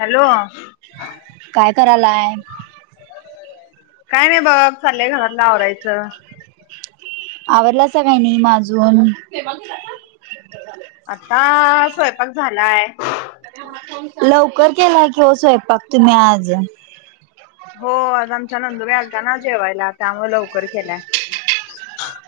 Hello [inaudible] काय करालाय. काय नाही बघ चाललय घरातल आवरायचं. आवराल सगळ्यांनी म आजून. आत्ता स्वयंपाक झालाय. लवकर केला की हो स्वयंपाक तुम्ही आज. [inaudible] हो आमच्या नंदू बाई आलत्याना जेवायला त्यामुळे लवकर केलाय.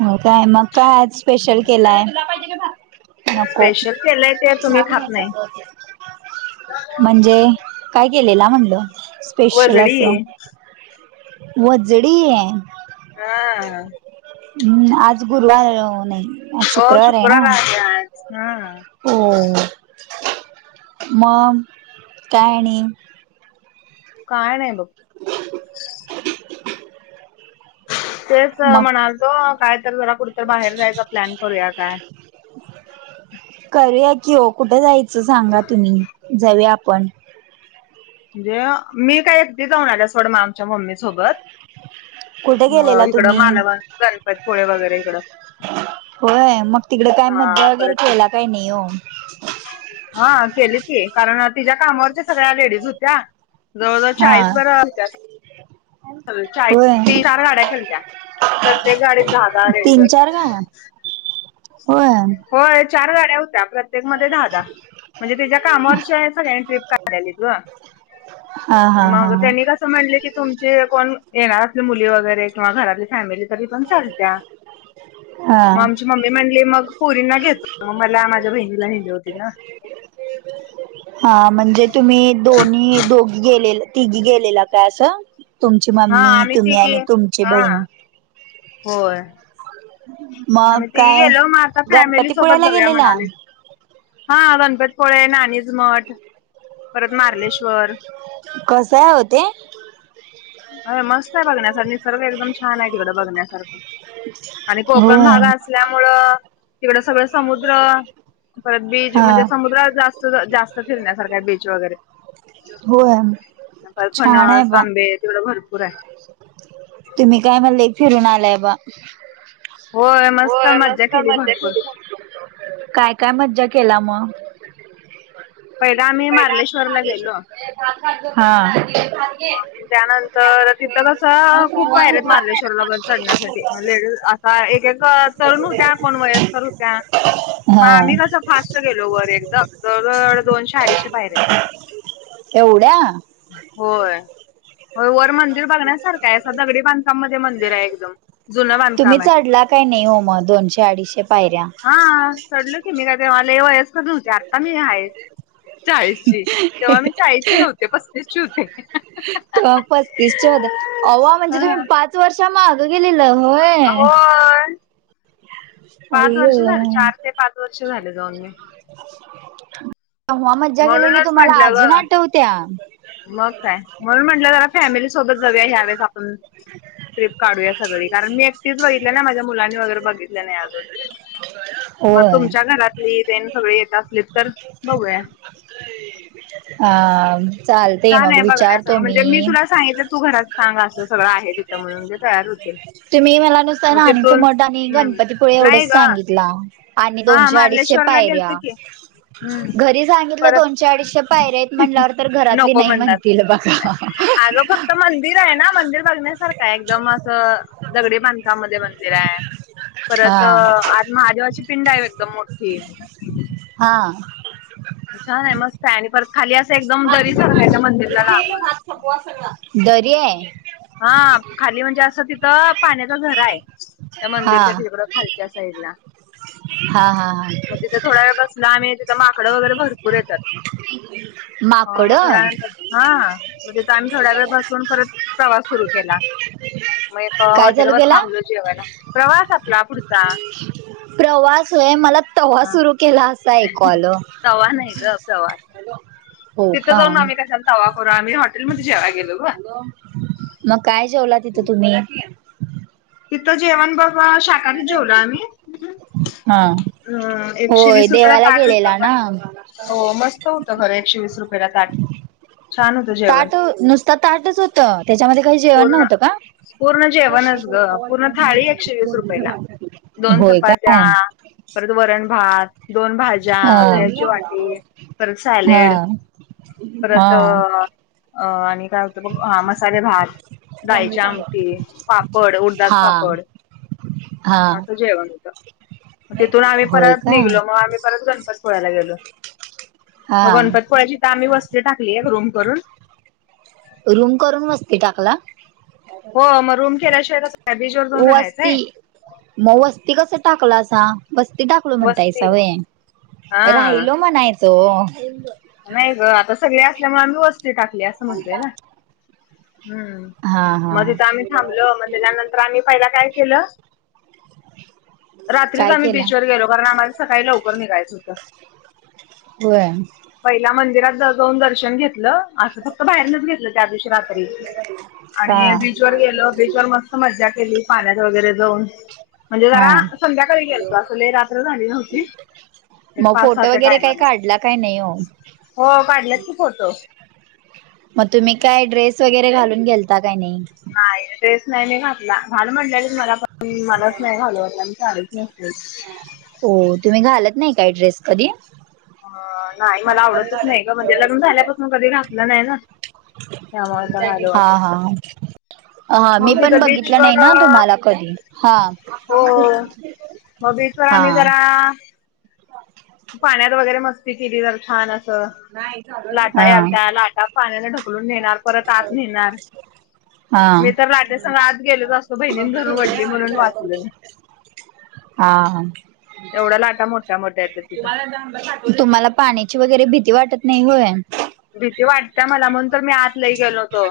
हो काय मग काय आज? स्पेशल केलाय नको. स्पेशल केलंय ते तुम्ही खात नाही [inaudible] म्हणजे काय केलेला म्हणलं स्पेशल वजडी असं. व जडी. हे हा. हम्म आज गुरुवार नही. [inaudible] ओ शुक्रवार हे आज ह. [inaudible] हो मम काय आणि काय नाही बघ. [inaudible] तेच मग म्हणालतो काय तर जरा कुठ तर बाहेर जायचा प्लॅन करूया काय? करूया की हो कुठं जायचं सांगा तुम्ही जाऊ या आपण. म्हणजे मी काय एकदी जाऊन आल्या सोड म आमच्या मम्मी सोबत. कुठे ह गेलेला इकडं तुम्ही मालवंत गणपतपुळे वगैरे इकडं. होय मग तिकड काय मज्जा वगैरे केला काही नाही हो. ह केली की कारण तिज्या कामावरच्या सगळ्या लेडीज होत्य. जवळ जवळ हा चाळीस बरं आलत्या. चाळीस होय तीस चार गाड्या केलत्या, प्रत्येक गाडीत दहा, दहा लेडीज तीन होत्या. चार गाड्या होय. होय, चार गाड्या होत्या प्रत्येक प्रत्येक मध्ये दहा दहा म्हणजे, त्याच्या कामावरच्यांनी सगळ्यांनी ट्रिप काढलेली गं. हा हा हा हा. [unintelligible] म्हणले, की तुमचे कोण येणार असतील, मुली वगैरे किंवा घरातली फॅमिली? तरी पण चालत्या हा मग आमची मम्मी म्हणली, मग पोरींना घेत होतो, म मला माझ्या बहिणीला नेली होती, ना. हा म्हणजे तुम्ही दोनी, दोघी गेलेला तिघी गेलेला काय असं? तुमची हा मम्मी आम्ही तुम्ही तिघी आणि तुमची हा बहीण होय, मग आम्ही तिघी काय गेलो, मग आता फॅमिली सोबत गणपतीपुळ्याला जाऊया गेलेला म्हणालोय. हा गणपतीपुळे, राणीच मठ परत मार्लेश्वर कसंय, ओ ते? अयं मस्त आहे बघण्यासाठी. खरं एकदम छान! आहे तिकडे बघण्यासारखं आणि कोकण होय भाग त्यामुळं तिकडं सगळ समुद्र परत बीच हा म्हणजे समुद्र जास जास्त फिरण्या सारखे आहे, बिच वगैर. होय [unintelligible] छान आहे फणस, बा आंबे तिकड भरपूर आहे. [unintelligible] तुम्ही काय म लय फिरून आलाय, बा? होय, मस्त मज्जा केली भरपुर. काय काय, मज्जा केला मग? पहिला आम्ही मार्लेश्वरला गेलो पहिला आम्ही [unintelligible] त्यानंतर तिथं कसं खूप पायऱ्या आहेत, मार्लेश्वरला वर चढण्यासाठी लेडीज हा एक एक तरुण होत्या, कोण वयस्कर होत्या. मग हा. आम्ही कसं फास्ट गेलो वर एकदाम जवळ जवळ दोनशे, अडीचशे पायय्रा आहेत. एवढ्या! होय, हो वर मंदिर बघण्यासारखं आहे, दगडी बांधकाम मध्ये मंदिर आहे एकदम. जुनं तुम्ही बांधकाम आहे चढला काय नाही हो, मग दोनशे अडीचशे पायऱ्या? हा चढलो, की मी काय तेव्हा लय वयस्कर नव्हते, आत्ता मी आहे. चाळीस ची तेव्हा मी चाळीसची नव्हते, पस्तीस ची होते. तेव्हा पस्तीस च्या होता, अवा म्हणजे तुम्ही हा पाच वर्ष माग गेलेला होय. होय पाच आई वर्ष झाले, गं चार ते पाच वर्ष झाले जाऊन मी. तेव्हा मज्जा केलेली, म्हणूनच तुम्हाला म्हंटलं अजून ग आठवत्या. मग काय म्हणून म्हटलं, जरा फॅमिली सोबत जाऊया ह्या वेळेस आपण. ट्रिप काढू या सगळी कारण, मी एकटीच बघितल्या ना माझ्या मुलांनी वगैरे बघितलं नाही अजून. मग होय तुमच्या घरातली तेन सगळे येत, असली तर बघूया? आ आ. छान! आहे बघण्यास म्हणजे मी तुला सांगितलं, तू घरात सांग असं सगळं आहे तिथं म्हणून्, म्हणजे तयार होतील. तुम्ही मला नुसत मग राणीचं तिथून मठ आणि हम्म गणपतीपुळे एवढंच नाही ग सांगितला. आणि हा दोनशे, अडीचशे मार्लेश्वरला पायऱ्या. गेलतो की हम्म घरी सांगितलं परत दोनशे, अडीचशे पायऱेत म्हटल्यावर तर घरातली नको नाही म्हणणार. म्हणत अगं फक्त [unintelligible] मंदिर आहे ना मंदिर बघण्यासारखं आहे, एकदम असं दगडी बांधकामा मध्ये मंदिर आहे. परत हा आत आज महादेवाची पिंड आहे, एकदम मोठी. हा. छान! आहे मस्त आहे, आणि परत खाली असं एकदम दरी सारख आहे त्या मंदिरला लागून. दरे हा खाली म्हणजे असं तिथं पाण्याचा झरा आहे त्या हा मंदिरच्या त खालच्या साईड ला हा हा हा मगिथ थोड वेळसला आम् तिथ माकड वगैरे भरपू येतात माकड मग थोड्या नंतर हा मग तिथ आम्ही थोड्या वेळ बसून परत प्रवास सुरू केला मग एक काय हॉटेल चालू वर केला थांबलो जेवायला प्रवास आपला पुढचा प्रवासय मला तवा्हा सुरू केला असा ऐकू आल तवा हॅलो तिथ जाऊन आम्ही कशान तवाखो आ्ही हॉटेलमध्ये जे गेलो मग काय जेवला तिथं तुम्ही तिथं जेवण बाबा शाखाारी जेवलो आम्ही हा अ एकशे होय वीस रुपयाला देवाला ताट होत गेलेला पण ना हो मस्त होत खर एकशे वीस रुपयाेला ताट छान होत ताट नुसत ताटच होतं त्याच्यामध्ये काही जेवण पूर्ण नव्हतं का पूर्ण जेवणस ग पूर्ण थाळी एकशे वीस रुपयेला दोन होय चपात्या काय परत वरण भात दोन भाजी भाज्या हा दयाची वाटी परत हा सॅलेड परत हा अ आणि काय होतं बघ हा मसाले भात डाळीचे आमटी पापड उरतात हा पापड हा असं जेवण होतं तिथून आम्ही होय परत काय निघलो मग आम्ही परत गणपती पोळ्याला गेलो हा मग गणपतपोळ्याची इथ आम्ही वस्तती टाकली एक रूम करून रूम करून बसते टाकला हो मग रूम केल्याशिवाय कस बीच वर जाऊन वस्ती राहायचंय मग वस्ती कस टाकलं असा मस्ती टाकलो म्हणताय वस्ती सवय हा. राहिलो म्हणायचं नाही ग आता सगळे असल्यामुळे आम्ही वस्ती टाकली असं म्हणतय ना हा हम्म हा मग तथं आम्ही थांबल मग त्या त्यानंतर आम्ही पहिला काय केलं रात्रीच काय आम्ही केला बीचवर गेलो कारण आम्हाला सकाळी लवकर निघायचं होतं वय पहिला मंदिरात जाऊन दर्शन घेतलं असं फक्त बाहेरनच घेतलं त्या दिवशीा का आणि बीच व गेल बीच वर मस्त मज्जा केली पाण्यात वगैरे जाऊन म्हणजे हा जरा संध्याकाळी गेलचो असले रात्र झाली नव्हती एक मग पाच फोटो सहाच्या वगैरे काही टायमाला काढला काय नाही हो हो काढलंप होतो मग तुम्ही काय ड्रेस वगैरे घालून घेलता काय नाही नाही तेच नाही मी घातला घाल म्हटल्या मला पण मलाच नाही घाल वाटलं लेूच नसते हो तुम्ही घालत नाही काही ड्रेस कधी नाही मला आवडतच नाही का म्हणजे लग्न झाल्यापासून कधी घातलं नाही ना त्यामुळे तर घालू हा वाटत नाही. हा हा मी मग पण तिथं बघितलं नाही बीचवर ना तुम्हाला कधी हा हो मग बीशवर् हा जरा पाण्यात वगैरे मस्ती केली तर छान अस लाटा हा याच्या लाटा पाण्याने ढकलून नेणार परत आत नेणार हा मी तर लाटेसंग आत गेलोच असतो बहिणीनं धरून वडली म्हणून वाचल मी हां एवढ्या लाटा मोठ्या मोठ्या आहेत तुम्हाला पाण्याची वगैरे भीती वाटत नाही होय भीती वाटते मला म्हणून तर मी आत लही गेलो होतो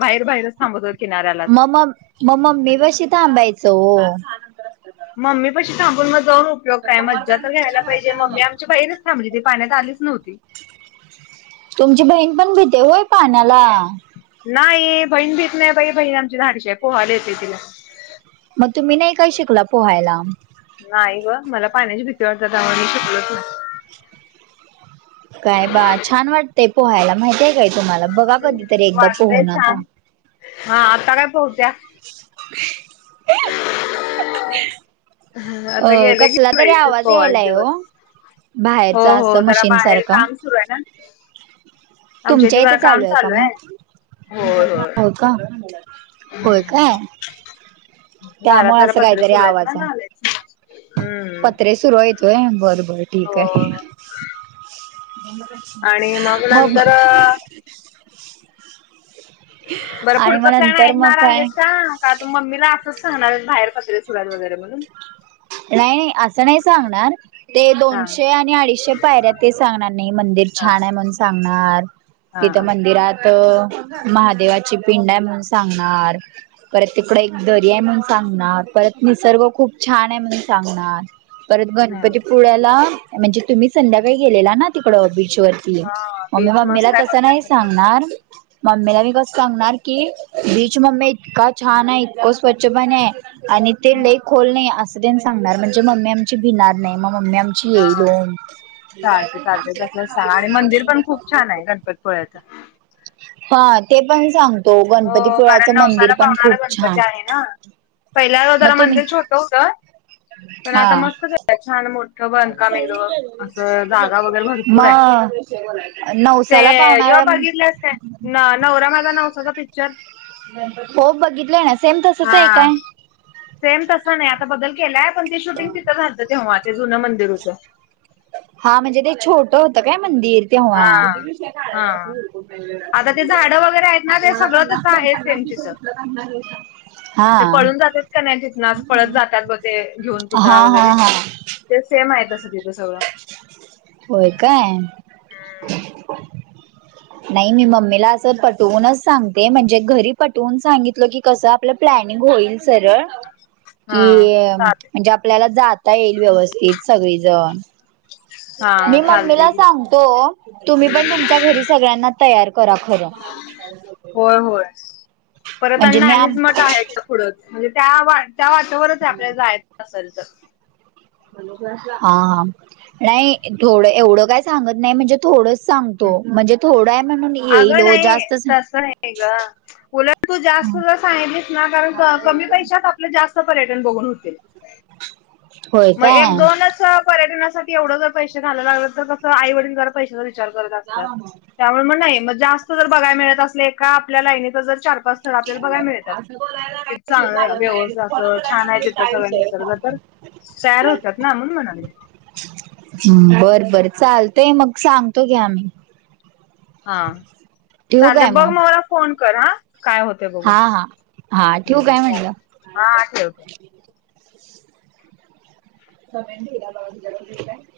बाहेर बाहेरच थांबत हो किनाऱ्यालाच आम मग... मम्मी पशी थांबायचं ओ मम्मीपशी थांबून मग जाऊन उपयोग काय? मज्जा तर घ्यायला पाहिजे, मम्मी आमची बहिण थांबली होती. ती पाण्यात आलीच नव्हती तुमची बहीण पण, भीते होय पाण्याला? नाई... बहीण भीेत नाई, बाई... बहीण आमची धाडशी है. पोहायला येतंय तिला मग तुम्ही नाई काय शिकला पोहायला? नाही गं... मला पाण्याची भिती वाटते, त्यामुळे मी शिकलोच नाय काय बा... छान वाटतंय पोहायला माहितीय काय तुम्हाला... बघा, कधीतरी एकदा वाटतय पोहून आता छान हा... आत्ता काय पोहत्या? [inaudible] अ... आता गेलं की कसला तरी पाहिजे आवाज पोवायच यायलाय दिवस हो हो बाहेरचा, हो असं जरा मशीन बाहेर सारखा काम सुरू आहे ना आमच्या तुमच्या इथे इथं जरा चालू काम ए का आहे मग? होय होय हो का? होय काय? दारात त्यामुळे जरा असं पत्रे काहीतरी सुरू आहेत आवाज ना ए घालायची हम्म पत्रे सुरूयेत होय, बरं बरं हो ठीकए. आणि मग म... भ नंतर बरं... आणि मग पुढचा प्लॅन नंतर मग ऐकणार काय आहेस का? का... त... मम्मीला असंच सांणार ए... बाहेर पत्रे सुरू हेत वगैरे म्हणून नाई नाई... असं नाही सांगणार. ते हा दोनशे आणि अडीचशे पायऱ्यात ते सांगणार नाई... मंदिर हा छान ए म्हणून सांगणार, तिथं हा मंदिरात त... महादेवाची पिंड ए म्हणून सांगणार परत तिकडं एक दरी ए म्हणून सांगनार, परत निसर्ग खूप छान नाय म्हणून सांगणार, परत गणपती पुळ्या ला म्हणजे... तुम्ही संध्याकाळी गेलेला ना, तिकडं बीचवर हा मग, मी बीच मम्मीला मस्त आहे तसं नाही बघण्यासारखं सांगणार मम्मीला मी कस सांगणार, की बीच.... मम्ये, इतका छान आहे, इतकं स्वच्छ पानी हाये आणि ते लय खोल नई असं तेन सांगणार, म्हणजे मम्मी आमची भिणार नाही. मग मम्मी हा चालते चालते तसंच सांग आणि मंदिर पण खूप [unintelligible] [inaudible] छान ये गणपती गोव्याचा हा... ते पण सांग हो, कारण नवसाला पावणारा छान गणपती आहे ना... पहिल्यांदा, मग जरा तुम्ही मंदिर छोटं होतं पण आता हा मस्त केलंय... छान मोठं... बांधकाम एकदम, असं जागा वगैरे भरपूर ए नऊ ते... ह्यो बघितलंस काय नवरा माझा नवसाचा पिच्चर हो... बघितलंय ना... सेम तसंच हा ए काय? सेम तसं नाई... आता बदल केलाय, पण ते शूटिंग तिथं झालतं तेव्हा ते जुनं मंदिर होतं हा... म्हणजे, ते छोटं होतं काय मंदिर? तेव्हा हा [inaudible] हा आता ते झाडं वगैरे आहेत ना ते सगळं तसं आहे सेम तिथं हा. ते पळून जातात का नाही तिथनं असं पळत जातात बघ ते घेऊन पुतळा हां... वगैरे हां... हा. ते सेम हाय, तसं तिथं सगळं होय काय? नाई, मी मम्मीला असं पटवूनच सांगते, म्हणजे घरी पटवून सांगितलं, की कसं आपलं प्लॅनिंग होईल सरळ हा कि... अं... चालते म्हणजे आपल्याला जाता येईल व्यवस्थित, सगळीजण हा मी चालते मम्मीला की सांगतो... तुम्ही पण तुमच्या घरी सगळ्यांना तयार करा खरं होय... होय... परत आणि म्हणजे [unintelligible] मी आम आहे पुढंच म्हणजे त्या वाय त्या वाटंवरच हाय... आपल्याला जायचं असल, तर [inaudible] हा... नाई, थोडं... एवढं काय सांगत नाई... म्हणजे थोडं सांगतो म्हणजे थोडाय म्हणून येईल अगं ओ नाही जास्तच तसं नाही ग उलट तू जास्त दर सांगलीस ना कारण क कमी पैशात आप आपलं जास्त पर्यटन बघून हुतील होय मगं एक, काय दोनच त पर्यटनासाठी एवढं जर पैशे घालाय लागलं तर कसं आई वडील जरा पैशाचा विचार करत असतात. त्यामुळे म नाही, मग जास्त जर बघाय मिळत असले एका आपल्या लाईनीत जर चार, पाच स्थळ आपल्याला बघाय मिळत्यात, कि चांगल व्यवस्थित असं छान हाय तिथं सगळ निसर्ग तर, तयार होतात ना, म्हणून म्हणाले मी हम बर बर चालतय मग सांगतो, घ्या मी. हा ठेवू चालतय काय बघ मग मला फोन कर हा काय होत हा हा हा ठेवू काय म्हणलं. हा ठेव ठेव. [inaudible]